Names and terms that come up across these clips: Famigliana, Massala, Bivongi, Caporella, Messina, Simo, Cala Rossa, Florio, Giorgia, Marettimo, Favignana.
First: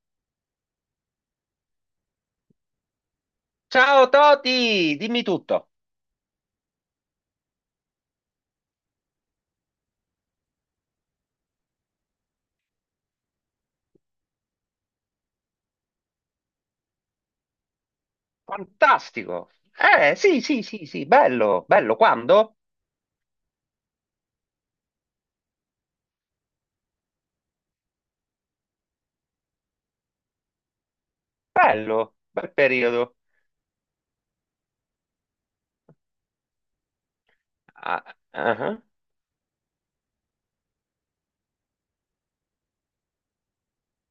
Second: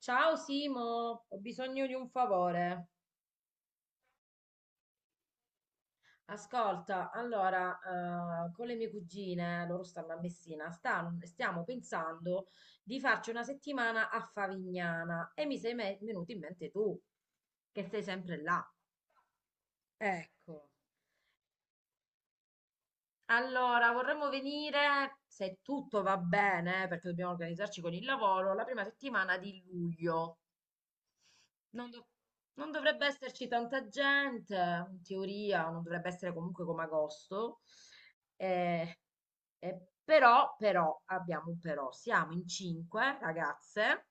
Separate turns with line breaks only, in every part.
Ciao Simo, ho bisogno di un favore.
Ciao Toti, dimmi tutto.
Ascolta, allora, con le mie cugine, loro stanno a Messina, stiamo pensando di farci una settimana a Favignana e venuto in mente tu, che sei sempre là.
Fantastico. Sì,
Ecco,
sì, sì, sì, bello, bello. Quando?
allora, vorremmo venire, se tutto va bene, perché dobbiamo organizzarci con il lavoro, la prima settimana di luglio. Non, dov-
Bello, bel
Non dovrebbe
periodo.
esserci tanta gente, in teoria, non dovrebbe essere comunque come agosto.
Ah, ah, ah.
Eh, però, però, abbiamo un però. Siamo in cinque ragazze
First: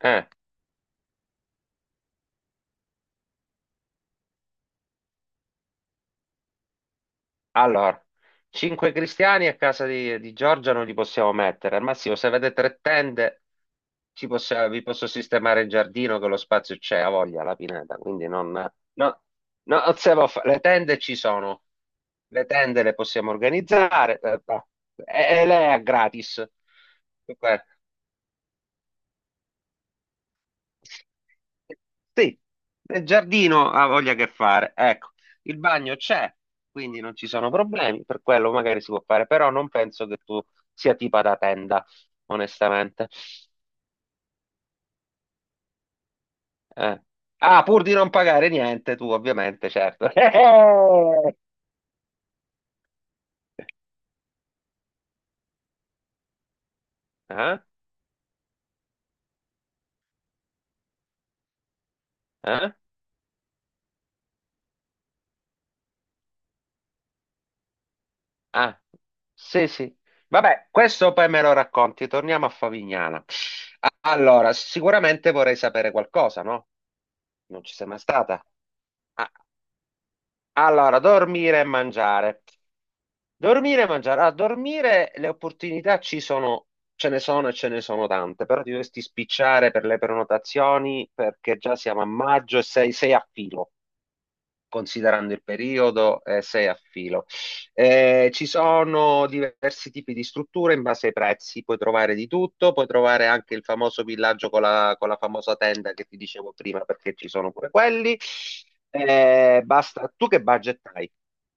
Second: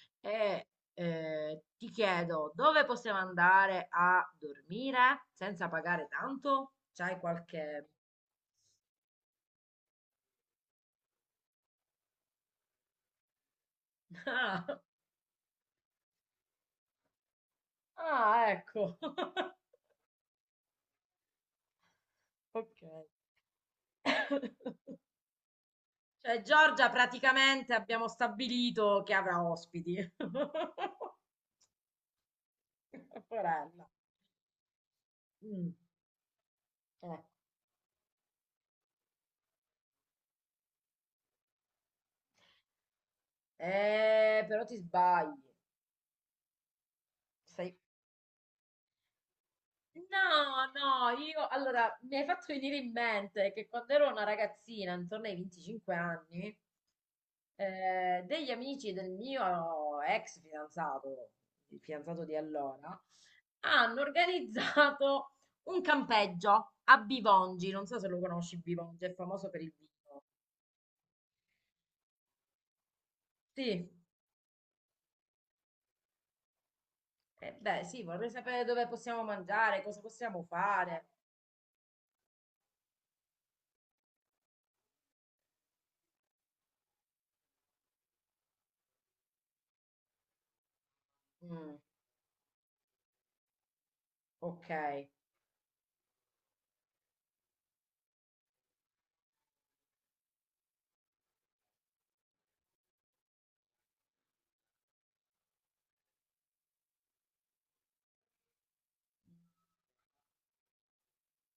Eh.
e ti chiedo dove possiamo andare a dormire senza pagare tanto? C'hai qualche...
Allora, cinque cristiani a casa di Giorgia non li possiamo mettere. Al massimo, se avete tre tende, vi posso sistemare il giardino che lo spazio c'è, a voglia, la pineta. Quindi
Ah, ah,
non, no,
ecco.
no, non siamo fa- le tende ci sono. Le
Ok.
tende le possiamo organizzare. E lei è
Cioè,
gratis.
Giorgia praticamente abbiamo stabilito che avrà ospiti.
Sì, il giardino
Caporella.
ha voglia che fare. Ecco, il
Mm,
bagno c'è, quindi non
eh.
ci sono problemi, per quello magari si può fare, però non penso che tu sia tipa da tenda, onestamente.
Però ti sbagli.
Eh. Ah,
Sei...
pur di non pagare niente, tu ovviamente, certo.
No, no, io allora mi hai fatto venire in mente che quando ero una ragazzina, intorno ai 25 anni,
Eh?
degli amici del mio ex fidanzato, il fidanzato di
Eh?
allora, hanno organizzato un campeggio a Bivongi. Non so se lo conosci,
Ah,
Bivongi, è famoso per
sì,
il
sì.
vino.
Vabbè, questo poi me lo racconti, torniamo a Favignana.
Sì,
Allora, sicuramente vorrei sapere qualcosa, no?
eh
Non ci
beh,
sei mai
sì, vorrei
stata.
sapere dove possiamo
Ah.
mangiare, cosa possiamo
Allora,
fare.
dormire e mangiare. Dormire e mangiare. A dormire le opportunità ci sono, ce ne sono e ce ne sono tante, però ti dovresti spicciare per le prenotazioni perché
Mm.
già siamo a maggio e sei a filo
Ok,
considerando il periodo, sei a filo. Ci sono diversi tipi di strutture in base ai prezzi, puoi trovare di tutto, puoi trovare anche il famoso villaggio con la famosa tenda che ti dicevo prima, perché ci sono pure quelli. Basta, tu che budget hai?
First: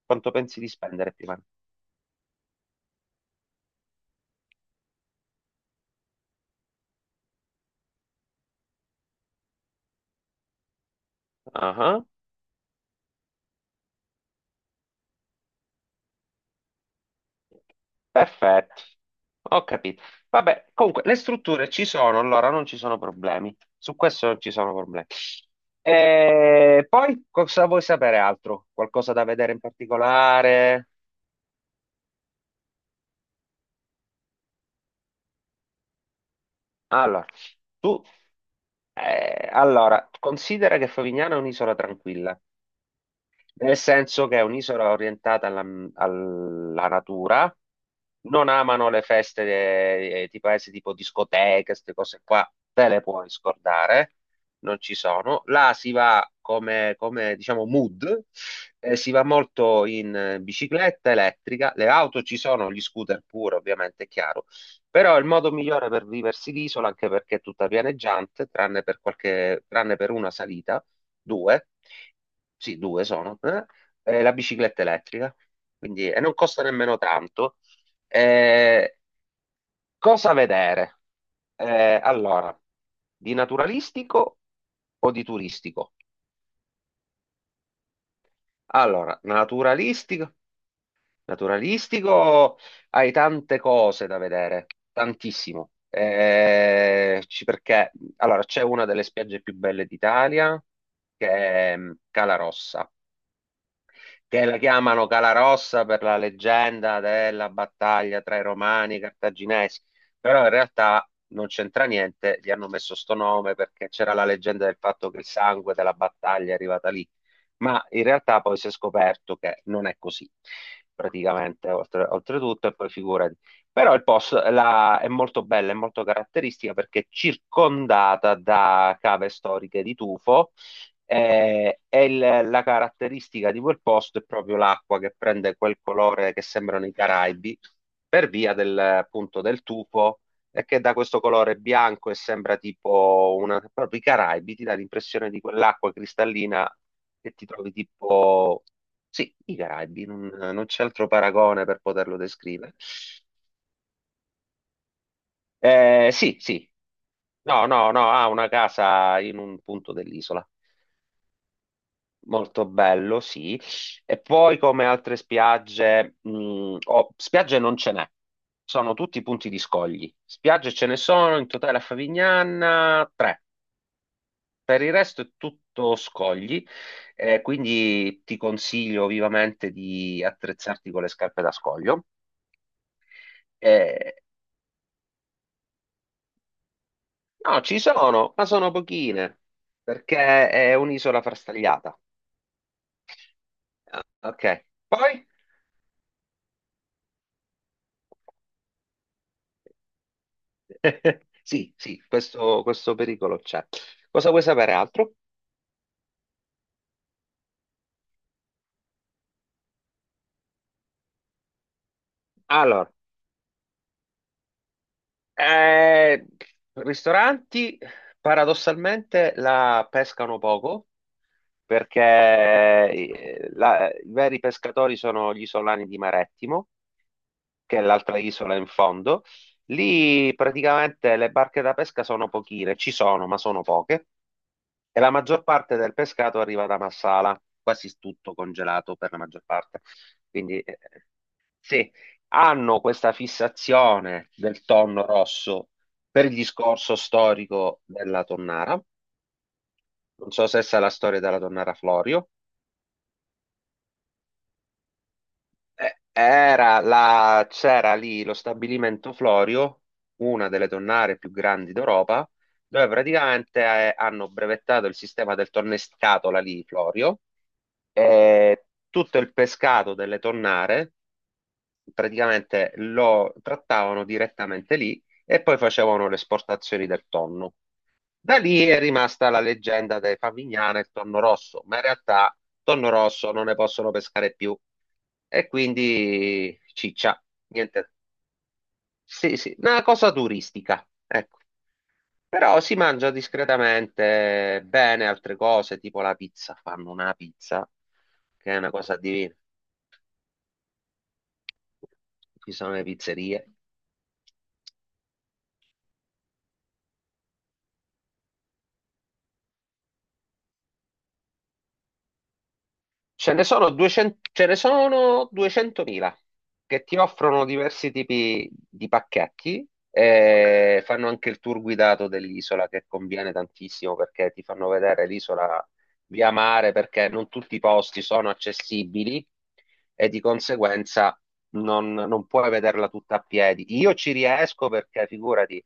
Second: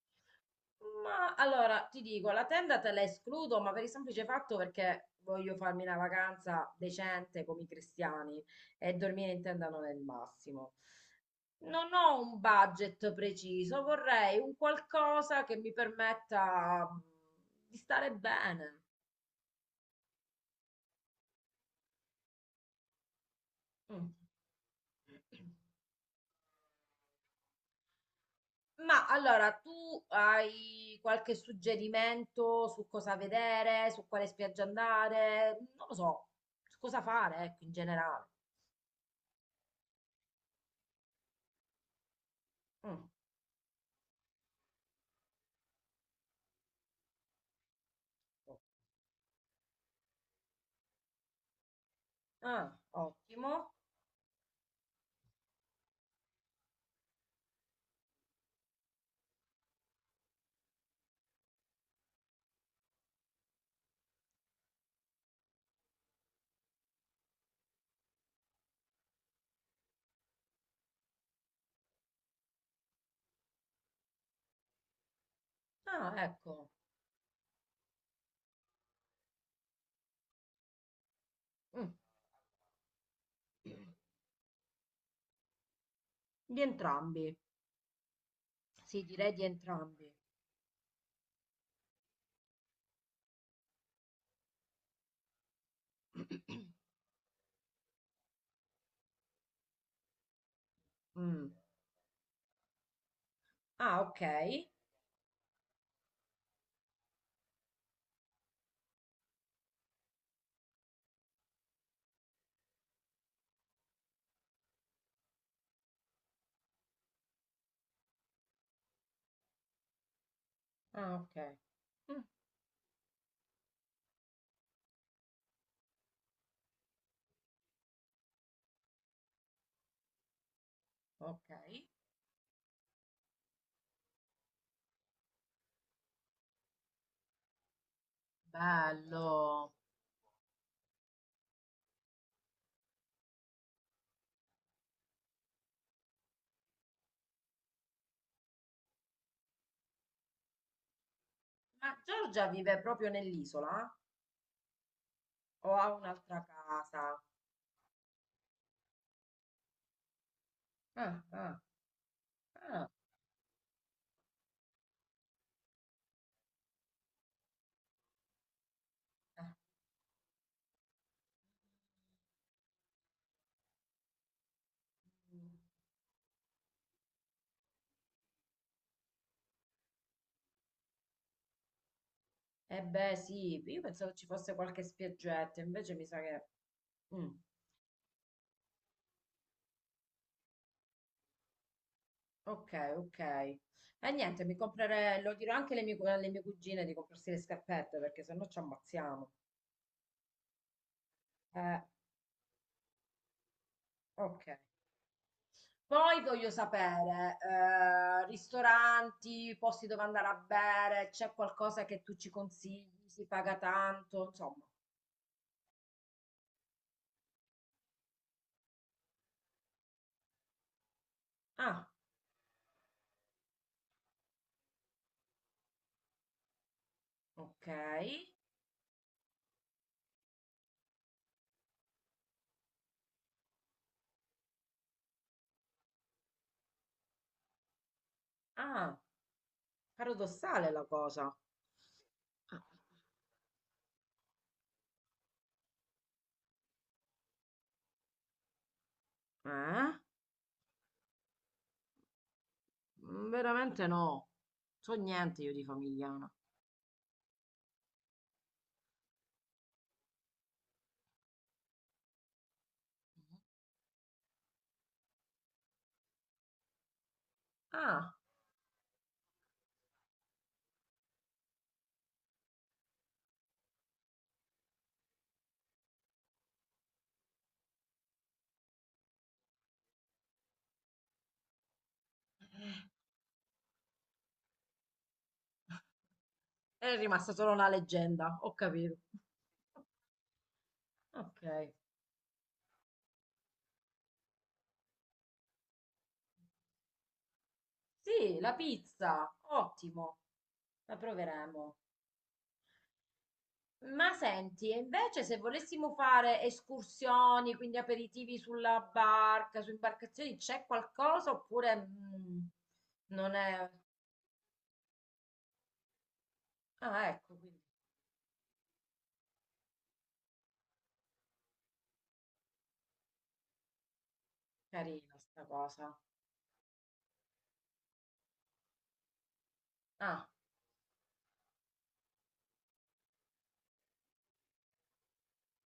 Quanto pensi di spendere
ma
prima?
allora ti dico, la tenda te la escludo, ma per il semplice fatto perché voglio farmi una vacanza decente come i cristiani e dormire in tenda non è il massimo.
Ah,
Non
ah.
ho un budget preciso, vorrei un qualcosa che mi permetta di stare bene.
Perfetto, ho capito. Vabbè, comunque le strutture ci sono, allora non ci sono problemi. Su
Mm.
questo non ci sono problemi. E poi cosa vuoi sapere altro?
Ma
Qualcosa da
allora,
vedere in
tu
particolare?
hai qualche suggerimento su cosa vedere, su quale spiaggia andare? Non lo so, su cosa
Allora,
fare, ecco, in
tu,
generale.
allora, considera che Favignana è un'isola tranquilla.
Mm.
Nel senso che è un'isola orientata alla natura, non amano le feste tipo discoteche, queste cose qua,
Ah,
te le puoi
ottimo.
scordare, non ci sono. Là si va come, diciamo mood, si va molto in bicicletta elettrica, le auto ci sono, gli scooter pure, ovviamente, è chiaro. Però il modo migliore per viversi l'isola, anche perché è tutta pianeggiante, tranne per una salita, due, sì, due sono, e la bicicletta elettrica, quindi,
Ah,
e non costa
ecco.
nemmeno tanto. Eh, cosa vedere?
Mm.
Allora, di naturalistico o di turistico?
Di entrambi. Sì,
Allora,
direi di entrambi.
naturalistico, naturalistico hai tante cose da vedere, tantissimo. Perché allora c'è una delle spiagge più belle d'Italia che
Mm.
è Cala Rossa,
Ah, ok.
che la chiamano Calarossa per la leggenda della battaglia tra i romani e i cartaginesi, però in realtà non c'entra niente, gli hanno messo sto nome perché c'era la leggenda del fatto che il sangue della battaglia è arrivata lì, ma in realtà poi si è scoperto che non è così,
Ah, ok.
praticamente, oltre-
Mm,
oltretutto, e poi figurati. Però il posto è molto bella, è molto caratteristica perché è circondata da cave storiche di tufo,
ok.
e la caratteristica di quel posto è proprio l'acqua che prende quel colore che sembrano i Caraibi per via del, appunto, del
Bello.
tufo e che da questo colore bianco e sembra tipo una, proprio i Caraibi, ti dà l'impressione di quell'acqua cristallina che ti trovi tipo, sì, i Caraibi, non c'è altro paragone per
Ma
poterlo
Giorgia
descrivere.
vive proprio nell'isola? O ha
Sì,
un'altra
sì,
casa?
no, no, no, ha una casa in un punto dell'isola.
Ah, ah,
Molto
ah.
bello, sì. E poi come altre spiagge, oh, spiagge non ce n'è, sono tutti punti di scogli. Spiagge ce ne sono in totale a Favignana tre, per il resto è
Ah.
tutto scogli, quindi ti consiglio vivamente di attrezzarti con le scarpe da scoglio.
Eh beh, sì, io pensavo
Eh,
ci fosse qualche spiaggetta, invece mi sa che... Mm,
no, ci sono, ma sono pochine, perché è un'isola frastagliata.
ok, ok.
Ah,
E niente,
ok,
mi comprerei,
poi?
lo dirò anche alle alle mie cugine di comprarsi le scarpette, perché sennò ci ammazziamo.
Sì,
Eh,
sì, questo pericolo c'è. Cosa vuoi
ok.
sapere altro?
Poi voglio sapere, ristoranti, posti dove andare a bere, c'è qualcosa che tu ci
Allora,
consigli, si paga tanto, insomma.
eh, ristoranti paradossalmente la pescano poco
Ah,
perché i veri pescatori sono gli isolani di Marettimo,
ok.
che è l'altra isola in fondo. Lì praticamente le barche da pesca sono pochine, ci sono, ma sono poche. E la maggior parte del pescato arriva da Massala, quasi tutto
Ah,
congelato per la maggior parte. Quindi
paradossale la cosa.
sì,
Ah,
hanno questa fissazione del tonno rosso per il discorso storico della tonnara.
eh?
Non so se sa la storia della tonnara Florio.
Mm, veramente no. So niente io di Famigliana.
C'era lì lo stabilimento Florio, una delle tonnare più grandi d'Europa, dove praticamente hanno brevettato il sistema del tornescatola lì, Florio,
Ah,
e tutto il pescato delle tonnare praticamente lo trattavano direttamente lì e poi facevano le esportazioni del tonno. Da lì è rimasta la leggenda dei Favignana e il tonno rosso, ma in realtà tonno rosso non ne possono pescare più. E quindi
è
ciccia,
rimasta solo la
niente.
leggenda, ho capito.
Sì, sì, una cosa turistica, ecco.
Ok.
Però si mangia discretamente bene altre cose, tipo la pizza. Fanno una pizza
Sì,
che
la
è una cosa
pizza,
divina.
ottimo, la proveremo.
Ci sono le pizzerie.
Ma senti, e invece se volessimo fare escursioni, quindi aperitivi sulla barca, su imbarcazioni, c'è qualcosa oppure non
Ce ne
è...
sono 200, ce ne sono 200.000 che ti
Ah, ecco,
offrono
quindi
diversi tipi di pacchetti e fanno anche il tour guidato dell'isola che conviene tantissimo perché ti fanno vedere
carina sta
l'isola
cosa.
via mare perché non tutti i posti sono accessibili e di
Ah,
conseguenza non puoi vederla tutta a piedi. Io ci riesco perché figurati,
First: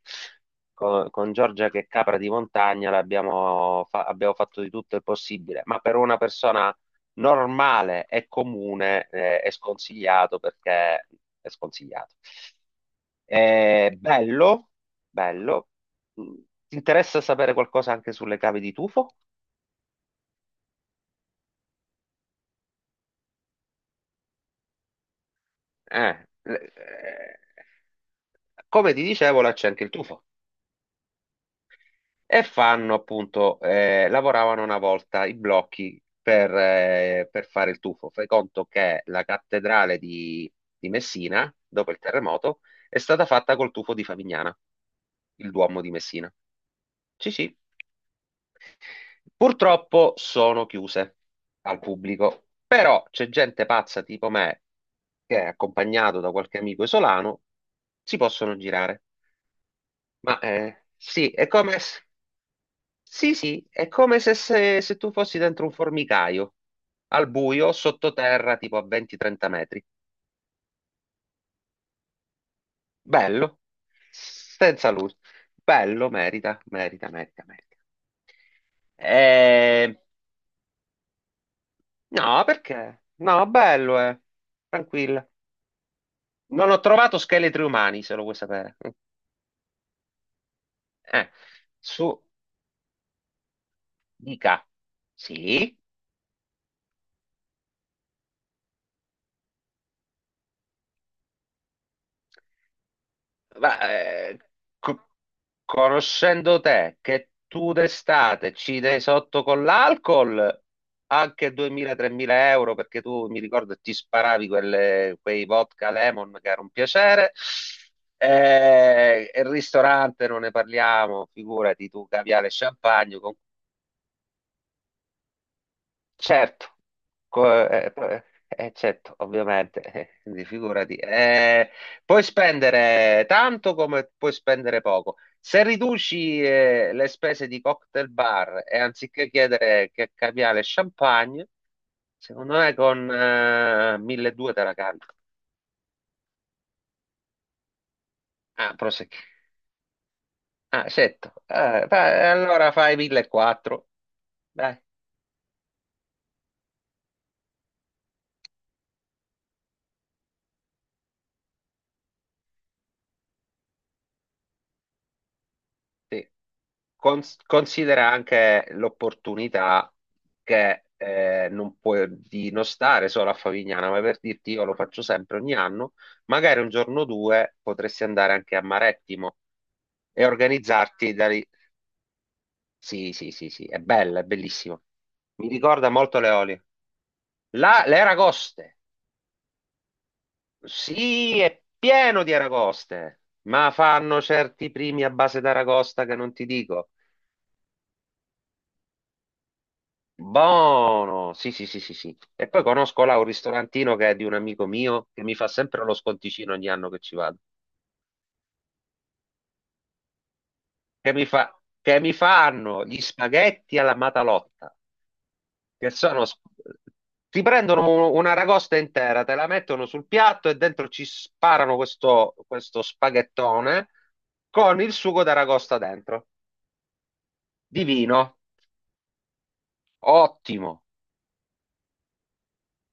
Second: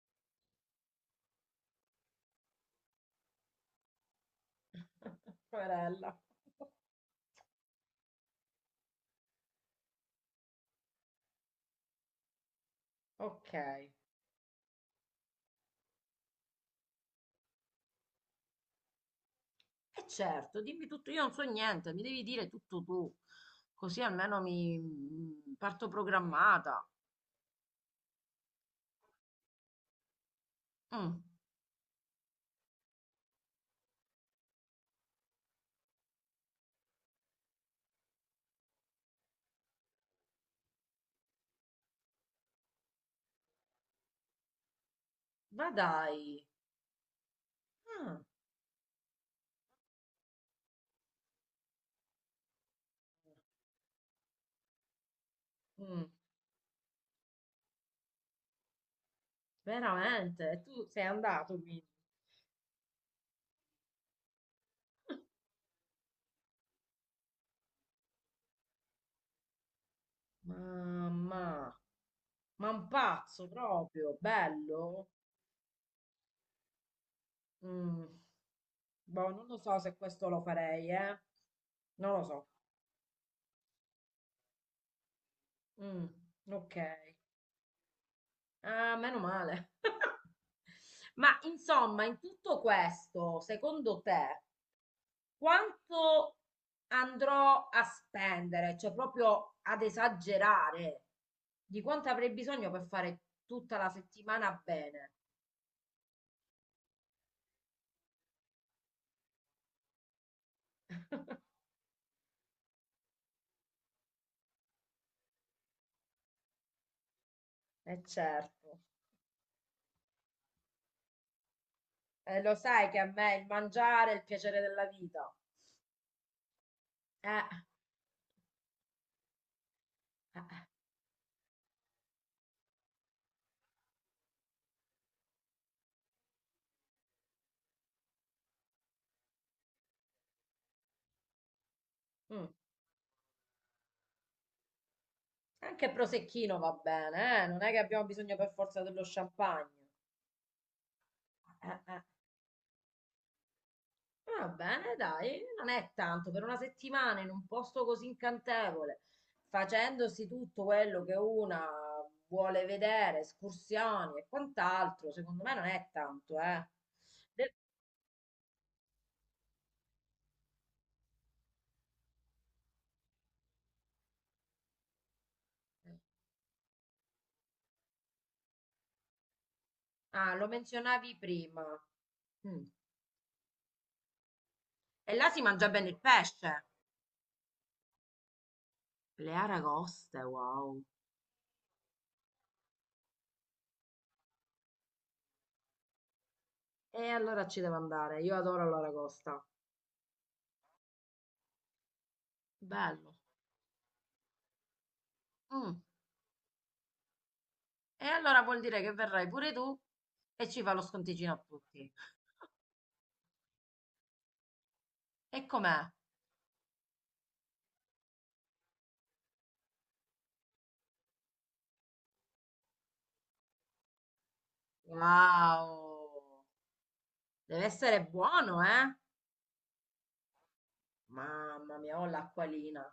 con, Giorgia che è capra di montagna abbiamo fatto di tutto il possibile, ma per
poverella.
una persona normale e comune è sconsigliato perché è sconsigliato.
Ok.
È bello, bello. Mm, Ti interessa sapere qualcosa anche sulle cave di tufo?
E certo, dimmi tutto, io non so niente, mi devi dire tutto tu, così almeno mi parto
Eh, le-
programmata.
eh, come ti dicevo, là c'è anche il tufo.
Mm,
E fanno appunto, lavoravano una volta i blocchi per fare il tuffo. Fai conto che la cattedrale di Messina, dopo il terremoto, è stata fatta col tuffo di Favignana, il
ma
Duomo di Messina.
dai,
Sì, sì.
ah,
Purtroppo sono chiuse al pubblico, però c'è gente pazza tipo me, che è
mm,
accompagnato da qualche amico isolano, si possono girare.
veramente,
Ma
e tu sei
sì, è
andato
come...
quindi.
Sì, sì, è come se tu fossi dentro un formicaio, al buio, sottoterra, tipo a 20-30 metri.
Mamma, ma un pazzo
Bello,
proprio,
senza
bello.
luce. Bello, merita, merita, merita, merita.
Mm, boh, non lo so
Eh,
se questo lo farei, eh. Non lo
No,
so.
perché? No, bello, eh. Tranquilla.
Mm,
Non
ok.
ho trovato scheletri umani, se lo vuoi sapere.
Ah, meno male.
Eh,
Ma insomma, in
Su,
tutto questo, secondo te,
dica. Sì.
quanto andrò a spendere? Cioè, proprio ad esagerare di quanto avrei bisogno per fare tutta
Ma,
la settimana
co-
bene.
conoscendo te, che tu d'estate ci dai sotto con l'alcol anche 2.000-3.000 euro, perché tu mi ricordo ti sparavi quei vodka lemon che era un piacere,
E certo,
e il ristorante non ne parliamo, figurati tu,
eh,
caviale e
lo sai che a
champagne con.
me il mangiare è il piacere della vita.
Certo.
Eh,
Co- eh, eh, certo, ovviamente, quindi
eh,
figurati. Puoi spendere tanto come puoi spendere poco. Se riduci, le spese di cocktail bar e anziché chiedere che caviale e champagne,
mm.
secondo me con 1200 te la cavi.
Anche prosecchino va bene, eh? Non è che abbiamo bisogno per
Ah,
forza dello
prosecchi.
champagne.
Ah, certo. Ah,
Eh.
allora fai 1400.
Va
Dai.
bene, dai, non è tanto per una settimana in un posto così incantevole, facendosi tutto quello che una vuole vedere, escursioni e quant'altro, secondo me non è
Sì.
tanto, eh.
Cons-
Del-
considera anche l'opportunità che non puoi di non stare solo a Favignana, ma per dirti io lo faccio sempre ogni anno, magari un giorno o due potresti andare anche a Marettimo e
ah, lo
organizzarti
menzionavi
da lì.
prima. Mm.
Sì, sì, sì, sì, è bella, è bellissima.
E là si
Mi
mangia bene
ricorda
il
molto le
pesce.
olie. Le aragoste,
Le aragoste, wow.
sì, è pieno di aragoste, ma fanno certi primi a base d'aragosta che non ti dico.
E allora ci devo andare, io adoro l'aragosta.
Buono, sì, sì, sì, sì, sì. E poi conosco
Bello.
là un ristorantino che è di un amico mio che mi fa
Mm.
sempre lo sconticino ogni anno che ci vado.
E allora vuol dire che verrai pure tu e ci fa lo
Che mi
sconticino a
fa,
tutti.
che mi fanno gli spaghetti alla matalotta,
E com'è?
che sono Ti prendono una ragosta intera, te la mettono sul piatto e dentro ci sparano questo spaghettone con il sugo d'aragosta dentro.
Wow, deve essere
Divino,
buono, eh?
ottimo.
Mamma mia, ho l'acquolina.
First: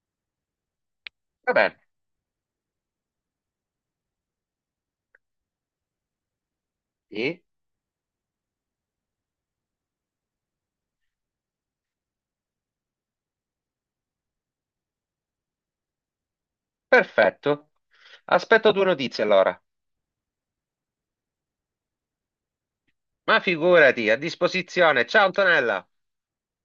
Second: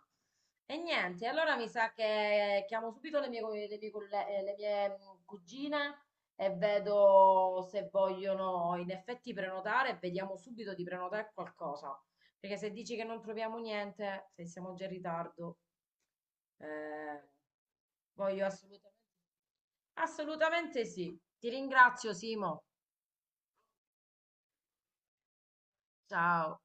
E niente,
Va
allora mi
bene,
sa che chiamo subito le le mie le mie, cugine e
sì,
vedo se vogliono in effetti prenotare e vediamo subito di prenotare qualcosa. Perché se dici che non troviamo niente, se siamo già in ritardo, eh,
perfetto.
voglio
Aspetto tue
assolutamente...
notizie allora.
Assolutamente sì. Ti ringrazio, Simo.
Ma figurati, a disposizione. Ciao Antonella!
Ciao.